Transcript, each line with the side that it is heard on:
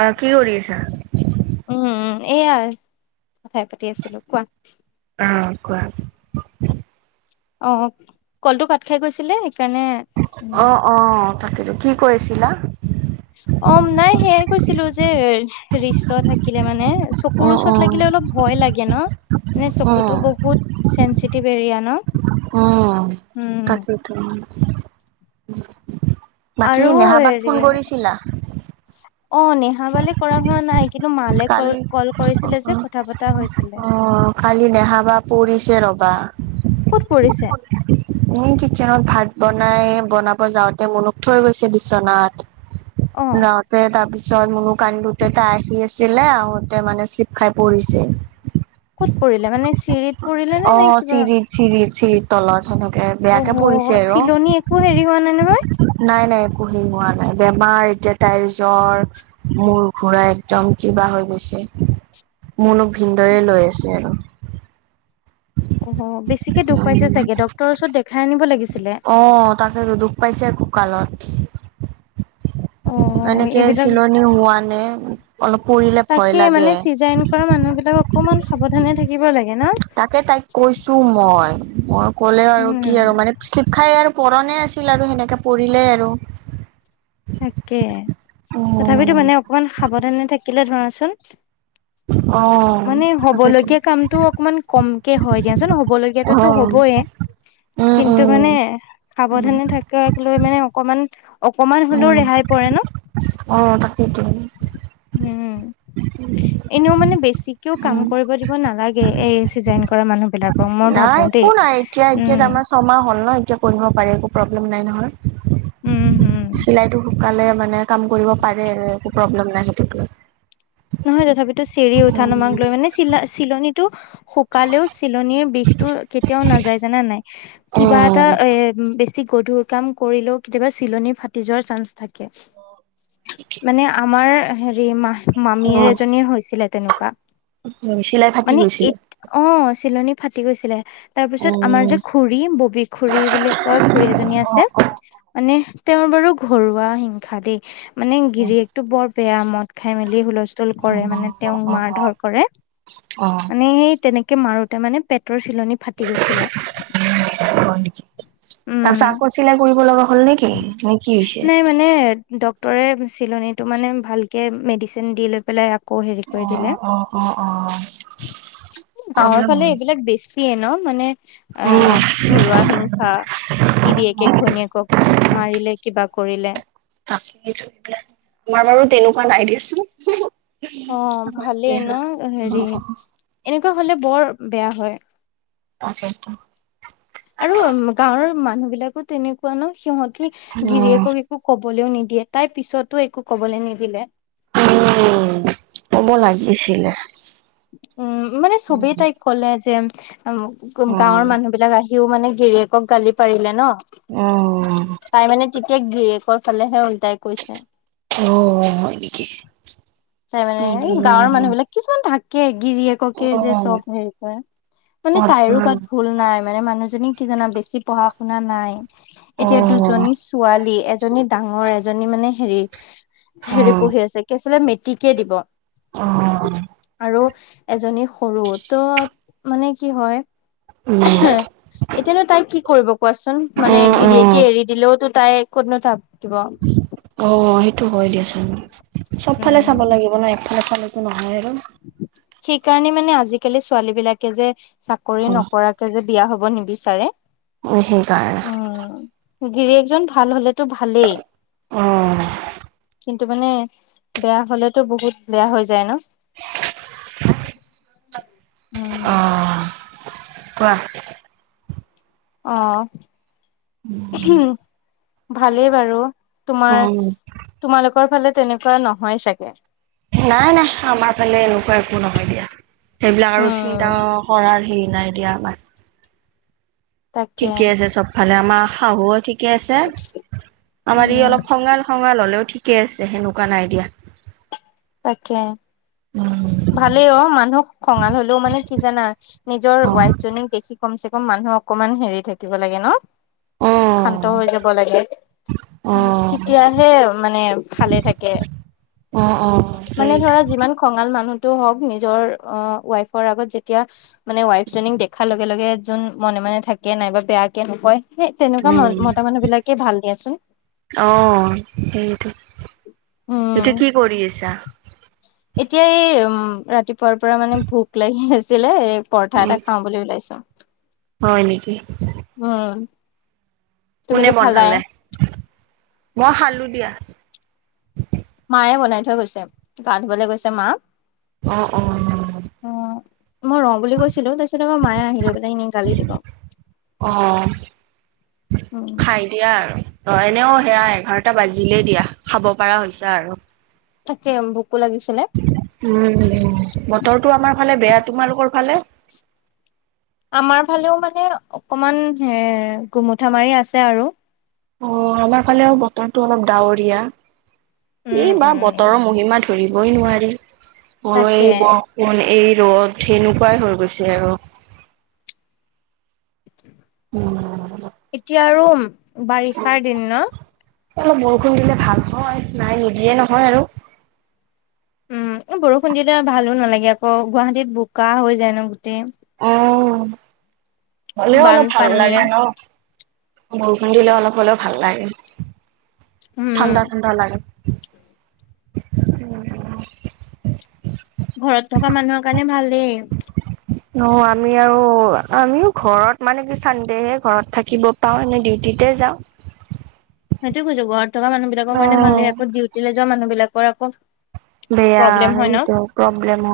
right: আহ' কি কৰি আছা?
left: উম, উম, এয়াই কথাই পাতি আছিলোঁ। কোৱা?
right: অ' কোৱা?
left: অ' কলটো কাট খাই গৈছিলে সেইকাৰণে উম
right: অ', অ' তাকেতো কি আছিলা?
left: অম নাই সেইয়াই কৈছিলোঁ যে ৰিষ্ট থাকিলে মানে চকুৰ ওচৰত
right: উম
left: লাগিলে অলপ ভয় লাগে ন, মানে চকুতো বহুত চেঞ্চিটিভ এৰিয়া ন?
right: অ'
left: উম
right: তাকেইটো। বাকী
left: আৰু
right: নেহা বাক
left: হেৰি
right: ফোন কৰিছিলা?
left: অ' নেহাবালৈ ফোন কৰা হোৱা নাই, কিন্তু মালৈ ক
right: কালি
left: কল
right: অ
left: কৰিছিলে যে কথা পতা হৈছিলে।
right: অ কালি নেহাবা পৰিছে ৰ'বা।
left: ক'ত পৰিছে?
right: [unintelligible] তুমি কিটচেনত ভাত বনাই বনাব যাওঁতে মনুক থৈ গৈছে বিচনাত।
left: অ
right: লওঁতে তাৰ পিছত মনু কান্দোতে তাই আহি আছে। ছিলে আহোতে মানে চিলিপ খাই পৰিছে।
left: ক'ত পৰিলে মানে চিৰিত পৰিলে নে নে
right: অ'
left: কিবা
right: চিৰিত চিৰিত চিৰিত তলত সেনেকে
left: অ'
right: বেয়াকে পৰিছে
left: হ'
right: আৰু
left: চিলনীত একো হেৰি হোৱা নাই নহয়?
right: নাই, নাই একো হেৰি হোৱা নাই। বেমাৰ এতিয়া তাইৰ জ্বৰ মূৰ ঘূৰাই একদম কিবা হৈ গৈছে। মুনুক ভিনদেউয়ে লৈ আছে আৰু।
left: অ' বেছিকে দুখ পাইছে চাগে, ডক্তৰৰ ওচৰত দেখাই আনিব লাগিছিলে।
right: অ' তাকেতো দুখ পাইছে ককালত।
left: অ
right: এনেকে
left: এইবিলাক
right: চিলনি হোৱা নে, অলপ পৰিলে ভয় লাগে।
left: ঘৰৰ মানুহ বিলাক অকমান সাৱধানে থাকিব লাগে ন?
right: তাকে তাইক কৈছো মই, মই ক'লে আৰু কি
left: উম
right: আৰু মানে শ্লিপ খাই আৰু পৰণেই আছিল আৰু সেনেকে পৰিলেই আৰু।
left: তাকে, তথাপিতো
right: উম
left: মানে অকমান সাৱধানে থাকিলে ধৰাচোন
right: অ
left: মানে
right: তাকেইতো
left: হ'বলগীয়া কামটো অকমান কম কে হয় দিয়াচোন,
right: অ
left: হ'বলগীয়াটোতো হ'বয়ে।
right: উম
left: কিন্তু
right: উম
left: মানে
right: উম
left: সাৱধানে থাকাক লৈ মানে অকমান অকমান হ'লেও
right: উম
left: ৰেহাই পৰে ন?
right: অ তাকেইতো
left: উম। এনেও মানে বেছিকেও কাম
right: উম
left: কৰিব দিব নালাগে এই চিজাৰিন কৰা মানুহ সেইবিলাকক মই
right: নাই
left: ভাবো
right: একো
left: দেই
right: নাই এতিয়া এতিয়া
left: উম।
right: তাৰমানে ছমাহ হ'ল ন? এতিয়া কৰিব পাৰে একো প্ৰব্লেম নাই নহয়।
left: উম, হুম।
right: সুকালে মানে কাম কৰিব পাৰে একো প্ৰব্লেম নাই সেইটোক লৈ।
left: নহয় তথাপিতো চিৰি উঠা নমাক লৈ মানে চিলা চিলনীটো শুকালেও চিলনীৰ বিষটো কেতিয়াও নাযায় জানানে নাই? কিবা এটা
right: উম।
left: এ বেছি গধুৰ কাম কৰিলেও কেতিয়াবা চিলনি ফাটি যোৱাৰ চান্স থাকে।
right: [unintelligible]
left: মানে আমাৰ হেৰি মা মামীৰ এজনীৰ হৈছিলে তেনেকুৱা।
right: চিলাই ফাটি
left: মানে এ
right: গৈছিলে?
left: অ' চিলনী ফাটি গৈছিলে। তাৰ পিছত আমাৰ
right: উম,
left: যে খুৰী ববী খুৰী বুলি কোৱা খুৰী এজনী আছে। মানে তেওঁৰ বাৰু ঘৰুৱা হিংসা দেই, মানে
right: অ'
left: গিৰিকটো বৰ বেয়া মদ খাই মেলি হুলস্থুল কৰে মানে তেওঁক মাৰ ধৰ কৰে। মানে সেই তেনে মাৰোতে মানে পেটৰ চিলনী ফাটি গৈছিলে
right: হয় নেকি? তাৰ পিছত
left: উম।
right: আকৌ চিলাই কৰিব লগা হ'ল নেকি? নে কি হৈছে?
left: নে ডক্টৰে চিলনিত মানে ভালকে মেডিচিন দি লয় পালে আকৌ হেৰি কৰি দিলে,
right: অ', অ', অ', অ'।
left: গাঁৱৰ
right: প্ৰব্লেম
left: ফালে
right: হয়
left: এইবিলাক বেছি দিয়ে ন মানে অ
right: উম,
left: ঘৰুৱা হিংসা গিৰিয়েকে ঘৈণীয়েকক মাৰিলে কিবা কৰিলে।
right: [unintelligible] তোমাৰ বাৰু তেনেকুৱা নাই দিয়াচোন।
left: অ ভালেই ন হেৰি এনেকুৱা হ'লে বৰ বেয়া হয়।
right: তাকেইটো।
left: আৰু গাঁৱৰ মানুহ বিলাকো তেনেকুৱা ন সিহঁতি
right: উম।
left: গিৰিয়েক একো ক'বলৈও নিদিয়ে, তাই পিছতো একো কবলৈ নিদিলে।
right: উম কব লাগিছিলে।
left: উম মানে চবেই তাইক কলে যে, গাঁৱৰ
right: উম,
left: মানুহ বিলাক আহি আহিয়েও মানে গিৰিয়েকক গালি পাৰিলে ন,
right: অ',
left: তাই মানে তেতিয়া গিৰীয়েকৰ ফালেহে উওল্টাই কৈছে।
right: অ হয় নেকি?
left: তাই মানে এই
right: উম।
left: গাঁৱৰ মানুহ বিলাক কিছুমান থাকে গিৰিয়েককে যে
right: উম,
left: চব হেৰি কৰে, মানে তাইৰো
right: উম,
left: গাত ভুল নাই মানে মানুহজনী কি জানা, বেছি পঢ়া শুনা নাই। এতিয়া
right: উম,
left: দুজনী ছোৱালী, এজনী ডাঙৰ এজনী মানে হেৰি হেৰি পঢ়ি আছে কি আছিলে মেটিকে দিব।
right: অ।
left: আৰু এজনী সৰু তো মানে কি হয় এতিয়ানো তাই কি কৰিব কোৱাচোন মানে গিৰিয়েকে এৰি দিলেওতো তাই ক'তনো থাপ দিব।
right: অ সেইটো হয় দিয়াছোন, চবফালে চাব
left: উম।
right: লাগিব ন একফালে চালতো নহয় আৰু।
left: সেইকাৰনে মানে আজিকালি ছোৱালী বিলাকে যে চাকৰি
right: অ',
left: নকৰাকে যে বিয়া হব নিবিচাৰে
right: উম সেইকাৰণে।
left: উ গিৰিয়েকজন ভাল হলেতো ভালেই।
right: অ।
left: কিন্তু মানে বেয়া হ'লেতো বহুত বেয়া হৈ যায় ন। [unintelligible] উম।
right: অ কোৱা।
left: অ। ভালেই বাৰু তোমাৰ
right: উম,
left: তোমালোকৰ ফালে তেনেকুৱা নহয় চাগে।
right: নাই নাই আমাৰ ফালে এনেকুৱা একো নহয় দিয়া। সেইবিলাক আৰু চিন্তা
left: উম।
right: কৰাৰ হেৰি নাই দিয়া আমাৰ।
left: তাকে
right: ঠিকে আছে চবফালে। আমাৰ শাহুও ঠিকে আছে, আমাৰ ই
left: উম।
right: অলপ খঙাল খঙাল হ'লেও ঠিকে আছে। হেনেকুৱা নাই দিয়া।
left: তাকে।
right: উম।
left: ভালেই অ মানুহক খঙাল হ'লেও মানে কি জানা, নিজৰ
right: অ
left: ৱাইফ জনীক দেখি কম চে কম মানুহ অকমান হেৰি থাকিব লাগে ন, শান্ত হৈ যাব লাগে।
right: অ অ
left: তেতিয়াহে মানে ভালে থাকে।
right: অ অ
left: মানে
right: উম!
left: ধৰা যিমান খঙাল মানুহতটো হওক নিজৰ ৱাইফৰ আগত যেতিয়া মানে ৱাইফ জনীক দেখাৰ লগে লগে যোন মনে মনে থাকে নাইবা বেয়াকে নকয় সেই তেনেকুৱা ম
right: উম
left: মতা মানুহ বিলাকে ভাল দিয়াচোন
right: অ সেইটো
left: উম
right: এতিয়া কি কৰি আছা?
left: এতিয়া এই উম ৰাতিপুৱাৰ পৰা মানে ভোক লাগি আছিলে এই পৰঠা
right: উম
left: এটা খাওঁ বুলি ওলাইছো।
right: হয় নেকি?
left: উম।
right: কোনে
left: তুমিতো খালাই
right: বনালে? মই খালো দিয়া।
left: মায়ে বনাই থৈ গৈছে। গা ধুবলৈ গৈছে মা।
right: অ অ অ।
left: অ মই ৰ বুলি কৈছিলো, তাৰপিছত আকৌ মায়ে আহিলৈ পেলাই এনে গালি দিব।
right: অ
left: উম
right: খাই দিয়া আৰু অ এনেও সেয়া এঘাৰটা বাজিলেই দিয়া খাব পৰা হৈছা আৰু
left: তাকে ভোকো লাগিছিলে।
right: উম বতৰটো আমাৰ ফালে বেয়া তোমালোকৰ ফালে?
left: আমাৰ ফালেও মানে অকমান গুমুঠা মাৰি আছে আৰু
right: অ আমাৰ ফালেও বতৰটো অলপ ডাৱৰীয়া
left: উম
right: এই বা
left: উম
right: বৰ্তৰ মহিমা ধ ধৰিবই নোৱাৰি [unintelligible] এই ব
left: তাকে
right: এই বৰষুণ এই ৰ'দ সেনেকুৱাই হৈ গৈছে আৰু উম
left: এতিয়া আৰু বাৰিষাৰ দিন ন
right: অলপ বৰষুণ দিলে ভাল হয় নাই নিদিয়ে নহয় আৰু
left: উম বৰষুণ দিলে ভালো নালাগে আকৌ গুৱাহাটীত বোকা হৈ যায় ন গোটেই
right: অ হ'লেও অলপ ভাল
left: বানপানী
right: লাগে ন বৰষুণ দিলে অলপ হ'লেও ভাল লাগে।
left: উম
right: ঠাণ্ডা ঠাণ্ডা লাগে।
left: ঘৰত থকা মানুহৰ কাৰণে ভালেই
right: অ আমি আৰু আমিও ঘৰত মানে কি চানদেহে ঘৰত থাকিব পাও এনে ডিউটিতে যাওঁ
left: সেইটো কৈছো ঘৰত থকা মানুহ বিলাকৰ
right: অ
left: কাৰণে ভালেই আকৌ ডিউটিলে যোৱা মানুহ বিলাকৰ আকৌ
right: বেয়া
left: প্ৰব্লেম হয় ন
right: সেইটো প্ৰব্লেম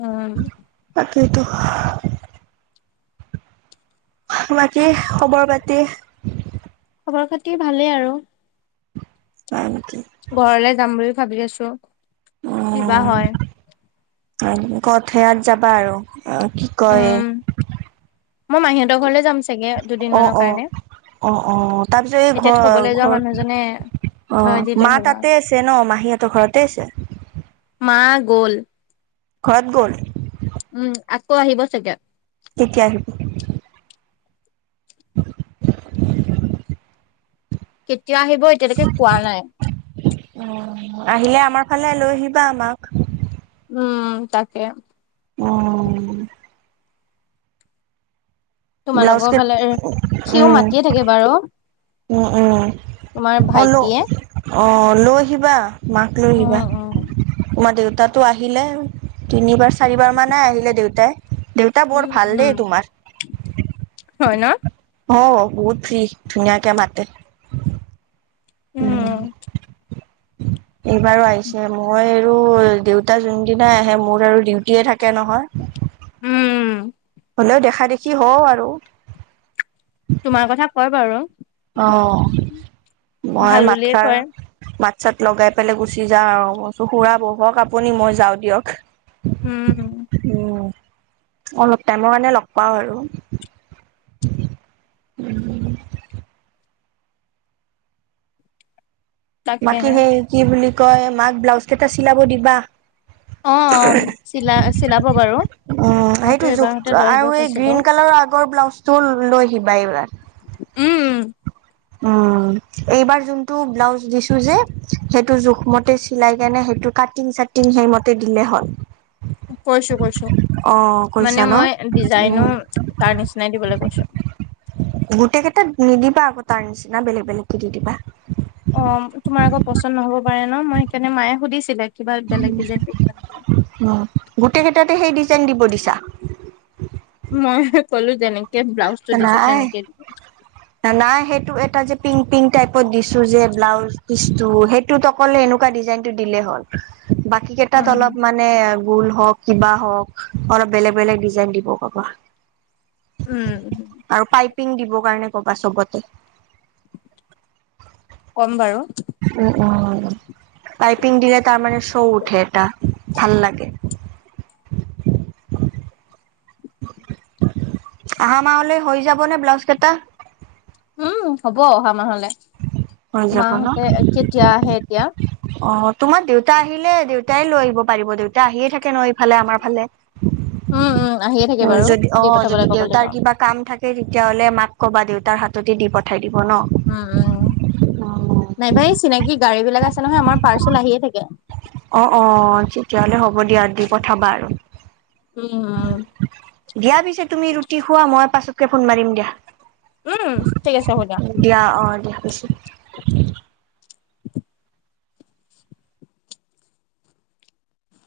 left: উম
right: তাকেটো বাকী খবৰ পাতি?
left: খবৰ খাতি ভালেই আৰু।
right: হয় নেকি।
left: ঘৰলে যাম বুলি ভাবি আছো। কি বা হয়?
right: কোথিয়াত যাবা আৰু কি কয়
left: উম মই মাহীহঁতৰ ঘৰলে যাম চাগে দুদিন
right: অ
left: মানৰ
right: অ
left: কাৰণে
right: অ অ তাৰপিছত এই
left: এতিয়া
right: ঘৰ
left: থবলৈ যোৱা মানুহজনে
right: ঘৰ অ
left: থৈ দিলে
right: মা
left: হ'ল আৰু
right: তাতে আছে ন মাহীহঁতৰ ঘৰতে আছে।
left: মা গ'ল।
right: ঘৰত গ'ল
left: উম আকৌ আহিব চাগে
right: কেতিয়া আহিব [unintelligible]
left: কেতিয়া আহিব এতিয়ালৈকে কোৱা নাই
right: অ আহিলে আমাৰ ফালে লৈ আহিবা মাক
left: উম তাকে
right: অ ব্লাউজ
left: তোমালোকৰ
right: কেই
left: ফালে সিও মাতিয়ে থাকে বাৰু
right: উ উম
left: তোমাৰ
right: অ ল
left: ভাইটিয়ে
right: অ লৈ আহিবা মাক লৈ আহিবা
left: উম উম
right: তোমাৰ দেউতাতো আহিলে তিনিবাৰ চাৰিবাৰ মানে আহিলে দেউতাই দেউতা বৰ
left: উম
right: ভাল দেই
left: উম
right: তোমাৰ
left: হয় ন
right: অ বহুত ফ্ৰ্ৰী ধুনীয়াকে মাতে
left: উম
right: উম [inaudible] এইবাৰো আহিছে মই আৰু দেউতা যোনদিনাই আহে মোৰ আৰু ডিউটিয়ে থাকে নহয়
left: উম
right: হ'লেও দেখা দেখি হওঁ আৰু
left: তোমাৰ কথা কয় বাৰু
right: অ মই
left: ভাল
right: মাত
left: বুলিয়ে
right: খাৰ
left: কয়
right: মাত চাত লগাই পেলাই গুচি যাওঁ মই কচু বোলো খুৰা ব'হক আপুনি ম'ই যাওঁ দিয়ক।
left: উম।
right: উম, ' অলপ টাইমৰ কাৰনে লগ পাওঁ আৰু। উ। বাকী
left: তাকেহে
right: সে'ই কি বুলি কয় মাক ব্লাউজ কেইটা চিলাব দিবা।
left: অ, অম চিলা চিলাব বাৰু।
right: উম, '
left: মইতো
right: সেইটো জোখ
left: এবাৰতে লৈ আহিব
right: আৰু এই
left: কৈছিলো
right: গ্ৰীণ কালাৰৰ আগৰ ব্লাউজ টো লৈ আহিবা এইবাৰ।
left: উ উম।
right: উম, 'এইবাৰ যোনটো ব্লাউজ দিছো যে সেইটো, জোখমতে চিলাই কেনে সেইটো কাট টিং- ছাটিং সেই মতে দিলে হ'ল।
left: কৈছো- কৈছো
right: অ',
left: মানে
right: কৈছা ন?
left: মই,
right: উম,
left: ডিজাইনো তাৰ নিচিনাই দিবলে কৈছো।
right: গোটেই কেইটাত নিদিবা আকৌ তাৰ নিচিনা বেলেগ বেলেগকে দি দিবা।
left: অহ, 'তোমাৰ আকৌ পচন্দ নহব পাৰে ন ম'ই সেইকাৰনে মায়ে সুধিছিলে কিবা বেলেগ ডিজাইন দিব নে?
right: অ, 'গোটেই কেটাতে সে'ই ডিজাইন দিব দিছা।
left: ম'ইহ ক'লো যেনেকে ব্লাউছ
right: নাই। নাই সেইটো, এটা যে পিংক- পিংক টাইপত দিছো যে ব্লাউজ পিছটো সেইত টোত অকল এনেকোৱা ডিজাইন টো দিলে হ'ল বাকি কেতাত
left: উম
right: অলপ মানে ভুল হওক কিবা হওক অলপ বেলেগ- বেলেগ ডিজাইন দিব কবা।
left: উ, উম।
right: আৰু, পাইপিং দিবৰ কাৰণে কবা চবতে।
left: ক'ম বাৰু।
right: উম, 'উম পাইপিং দিলে তাৰ মানে শৌ উঠে এটা ভাল লাগে। আহা মাহলে হৈ যাব নে ব্লাউজ কেইটা?
left: উম, ' হব অহা মাহলে
right: হৈ যাব ন
left: মাহতে এ কেতিয়া আহে এতিয়া?
right: অ, 'তোমাৰ দেউতা আহিলে দেউতাই লৈ আহিব পাৰিব দেউতা আহিয়ে থাকে ন এইফালে আমাৰ ফালে।
left: উম উম আহিয়ে থাকে
right: হ'য়
left: বাৰু
right: য'দি
left: দি
right: অঁহ যদি
left: পঠাবলৈ ক'ব লাগিব
right: দেউতাৰ কিবা কাম থাকে তেতিয়াহ'লে মাক ক'বা, দেউতাৰ হাততে দি পঠাই দিব ন।
left: উম উম, নাইবা এই চিনাকি গাড়ী বিলাক আছে নহয় আমাৰ পাৰ্চেল আহিয়ে থাকে
right: অঁ অঁ, তেতিয়া হ'লে হ'ব দিয়া দি পঠাবা আৰু।
left: উম।
right: দিয়া পিছে তুমি ৰুটি খোৱা ম'ই পাছতকে ফোন মাৰিম দিয়া।
left: উম উম ঠিক আছে হ'ব
right: দিয়া অঁ দিয়া ৰাখিছোঁ।